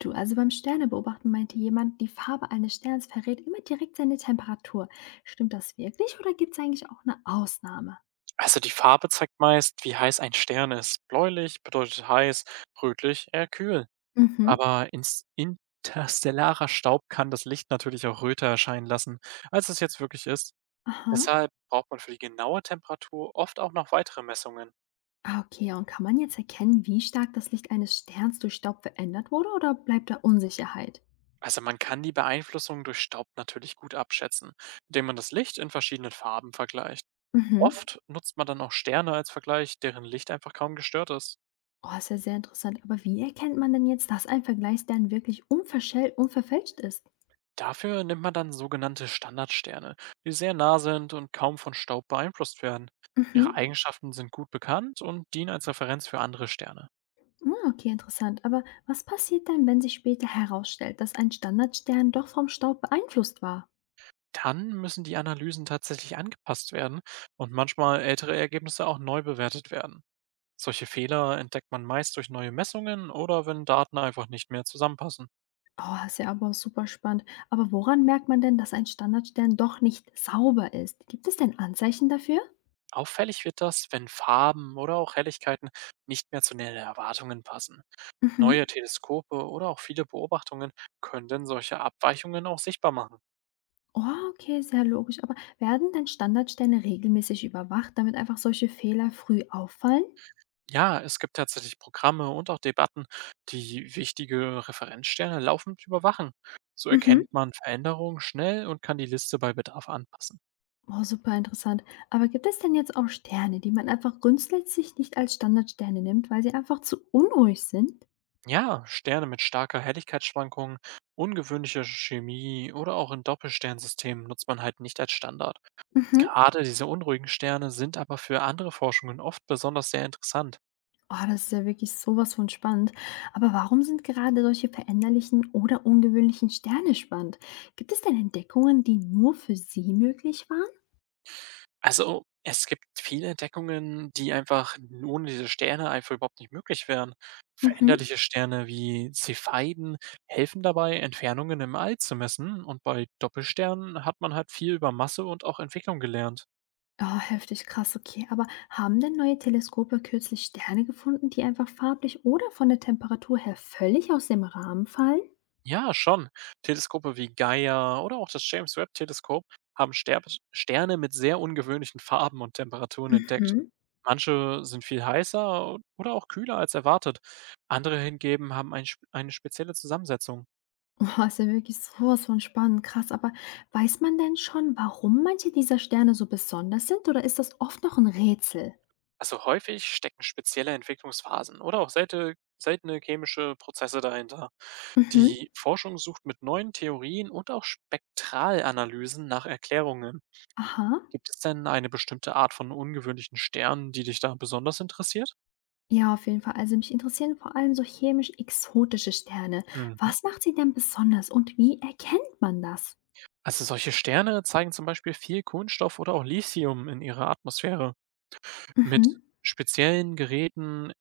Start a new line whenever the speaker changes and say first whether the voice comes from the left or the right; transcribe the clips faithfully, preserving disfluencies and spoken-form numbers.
left: Du, also beim Sternebeobachten meinte jemand, die Farbe eines Sterns verrät immer direkt seine Temperatur. Stimmt das wirklich oder gibt es eigentlich auch eine Ausnahme?
right: Also die Farbe zeigt meist, wie heiß ein Stern ist. Bläulich bedeutet heiß, rötlich eher kühl.
left: Mhm.
right: Aber ins interstellarer Staub kann das Licht natürlich auch röter erscheinen lassen, als es jetzt wirklich ist.
left: Aha.
right: Deshalb braucht man für die genaue Temperatur oft auch noch weitere Messungen.
left: Ah, okay, und kann man jetzt erkennen, wie stark das Licht eines Sterns durch Staub verändert wurde oder bleibt da Unsicherheit?
right: Also man kann die Beeinflussung durch Staub natürlich gut abschätzen, indem man das Licht in verschiedenen Farben vergleicht.
left: Mhm.
right: Oft nutzt man dann auch Sterne als Vergleich, deren Licht einfach kaum gestört ist.
left: Oh, ist ja sehr interessant. Aber wie erkennt man denn jetzt, dass ein Vergleichsstern wirklich unverschell- unverfälscht ist?
right: Dafür nimmt man dann sogenannte Standardsterne, die sehr nah sind und kaum von Staub beeinflusst werden. Ihre Mhm.
left: Mhm.
right: Eigenschaften sind gut bekannt und dienen als Referenz für andere Sterne.
left: Ah, okay, interessant. Aber was passiert denn, wenn sich später herausstellt, dass ein Standardstern doch vom Staub beeinflusst war?
right: Dann müssen die Analysen tatsächlich angepasst werden und manchmal ältere Ergebnisse auch neu bewertet werden. Solche Fehler entdeckt man meist durch neue Messungen oder wenn Daten einfach nicht mehr zusammenpassen.
left: Oh, ist ja aber super spannend. Aber woran merkt man denn, dass ein Standardstern doch nicht sauber ist? Gibt es denn Anzeichen dafür?
right: Auffällig wird das, wenn Farben oder auch Helligkeiten nicht mehr zu den Erwartungen passen. Neue
left: Mhm.
right: Teleskope oder auch viele Beobachtungen können solche Abweichungen auch sichtbar machen.
left: Oh, okay, sehr logisch. Aber werden denn Standardsterne regelmäßig überwacht, damit einfach solche Fehler früh auffallen?
right: Ja, es gibt tatsächlich Programme und auch Debatten, die wichtige Referenzsterne laufend überwachen. So
left: Mhm.
right: erkennt man Veränderungen schnell und kann die Liste bei Bedarf anpassen.
left: Oh, super interessant. Aber gibt es denn jetzt auch Sterne, die man einfach grundsätzlich nicht als Standardsterne nimmt, weil sie einfach zu unruhig sind?
right: Ja, Sterne mit starker Helligkeitsschwankung, ungewöhnlicher Chemie oder auch in Doppelsternsystemen nutzt man halt nicht als Standard.
left: Mhm.
right: Gerade diese unruhigen Sterne sind aber für andere Forschungen oft besonders sehr interessant.
left: Oh, das ist ja wirklich sowas von spannend. Aber warum sind gerade solche veränderlichen oder ungewöhnlichen Sterne spannend? Gibt es denn Entdeckungen, die nur für sie möglich waren?
right: Also, es gibt viele Entdeckungen, die einfach n ohne diese Sterne einfach überhaupt nicht möglich wären.
left: Mhm.
right: Veränderliche Sterne wie Cepheiden helfen dabei, Entfernungen im All zu messen, und bei Doppelsternen hat man halt viel über Masse und auch Entwicklung gelernt.
left: Oh, heftig krass, okay. Aber haben denn neue Teleskope kürzlich Sterne gefunden, die einfach farblich oder von der Temperatur her völlig aus dem Rahmen fallen?
right: Ja, schon. Teleskope wie Gaia oder auch das James Webb Teleskop haben Sterb Sterne mit sehr ungewöhnlichen Farben und Temperaturen entdeckt.
left: Mhm.
right: Manche sind viel heißer oder auch kühler als erwartet. Andere hingegen haben ein, sp- eine spezielle Zusammensetzung.
left: Oh, ist ja wirklich sowas von spannend, krass. Aber weiß man denn schon, warum manche dieser Sterne so besonders sind oder ist das oft noch ein Rätsel?
right: Also häufig stecken spezielle Entwicklungsphasen oder auch seltene, seltene chemische Prozesse dahinter.
left: Mhm.
right: Die Forschung sucht mit neuen Theorien und auch Spektralanalysen nach Erklärungen.
left: Aha.
right: Gibt es denn eine bestimmte Art von ungewöhnlichen Sternen, die dich da besonders interessiert?
left: Ja, auf jeden Fall. Also mich interessieren vor allem so chemisch-exotische Sterne.
right: Mhm.
left: Was macht sie denn besonders und wie erkennt man das?
right: Also solche Sterne zeigen zum Beispiel viel Kohlenstoff oder auch Lithium in ihrer Atmosphäre.
left: Mhm.
right: Mit speziellen Geräten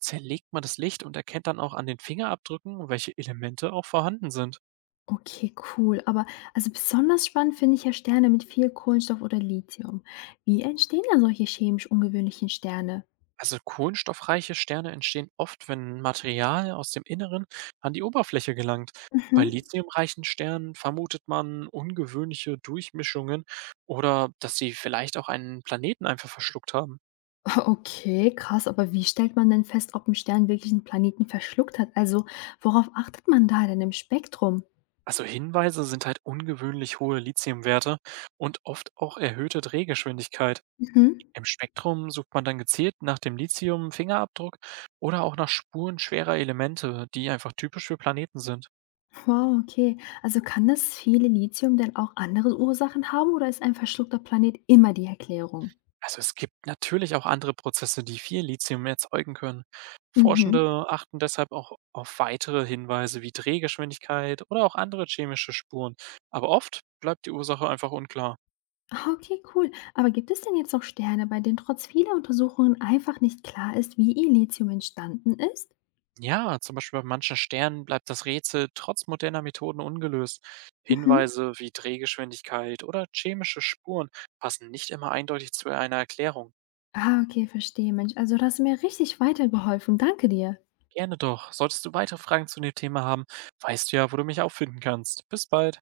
right: zerlegt man das Licht und erkennt dann auch an den Fingerabdrücken, welche Elemente auch vorhanden sind.
left: Okay, cool. Aber also besonders spannend finde ich ja Sterne mit viel Kohlenstoff oder Lithium. Wie entstehen da solche chemisch ungewöhnlichen Sterne?
right: Also kohlenstoffreiche Sterne entstehen oft, wenn Material aus dem Inneren an die Oberfläche gelangt. Bei
left: Mhm.
right: lithiumreichen Sternen vermutet man ungewöhnliche Durchmischungen oder dass sie vielleicht auch einen Planeten einfach verschluckt haben.
left: Okay, krass. Aber wie stellt man denn fest, ob ein Stern wirklich einen Planeten verschluckt hat? Also worauf achtet man da denn im Spektrum?
right: Also Hinweise sind halt ungewöhnlich hohe Lithiumwerte und oft auch erhöhte Drehgeschwindigkeit.
left: Mhm.
right: Im Spektrum sucht man dann gezielt nach dem Lithium-Fingerabdruck oder auch nach Spuren schwerer Elemente, die einfach typisch für Planeten sind.
left: Wow, okay. Also kann das fehlende Lithium denn auch andere Ursachen haben oder ist ein verschluckter Planet immer die Erklärung?
right: Also es gibt natürlich auch andere Prozesse, die viel Lithium erzeugen können.
left: Mhm.
right: Forschende achten deshalb auch auf weitere Hinweise wie Drehgeschwindigkeit oder auch andere chemische Spuren. Aber oft bleibt die Ursache einfach unklar.
left: Ah, okay, cool. Aber gibt es denn jetzt noch Sterne, bei denen trotz vieler Untersuchungen einfach nicht klar ist, wie ihr Lithium entstanden ist?
right: Ja, zum Beispiel bei manchen Sternen bleibt das Rätsel trotz moderner Methoden ungelöst.
left: Mhm.
right: Hinweise wie Drehgeschwindigkeit oder chemische Spuren passen nicht immer eindeutig zu einer Erklärung.
left: Ah, okay, verstehe, Mensch. Also, das hast du mir richtig weitergeholfen. Danke dir.
right: Gerne doch. Solltest du weitere Fragen zu dem Thema haben, weißt du ja, wo du mich auffinden kannst. Bis bald.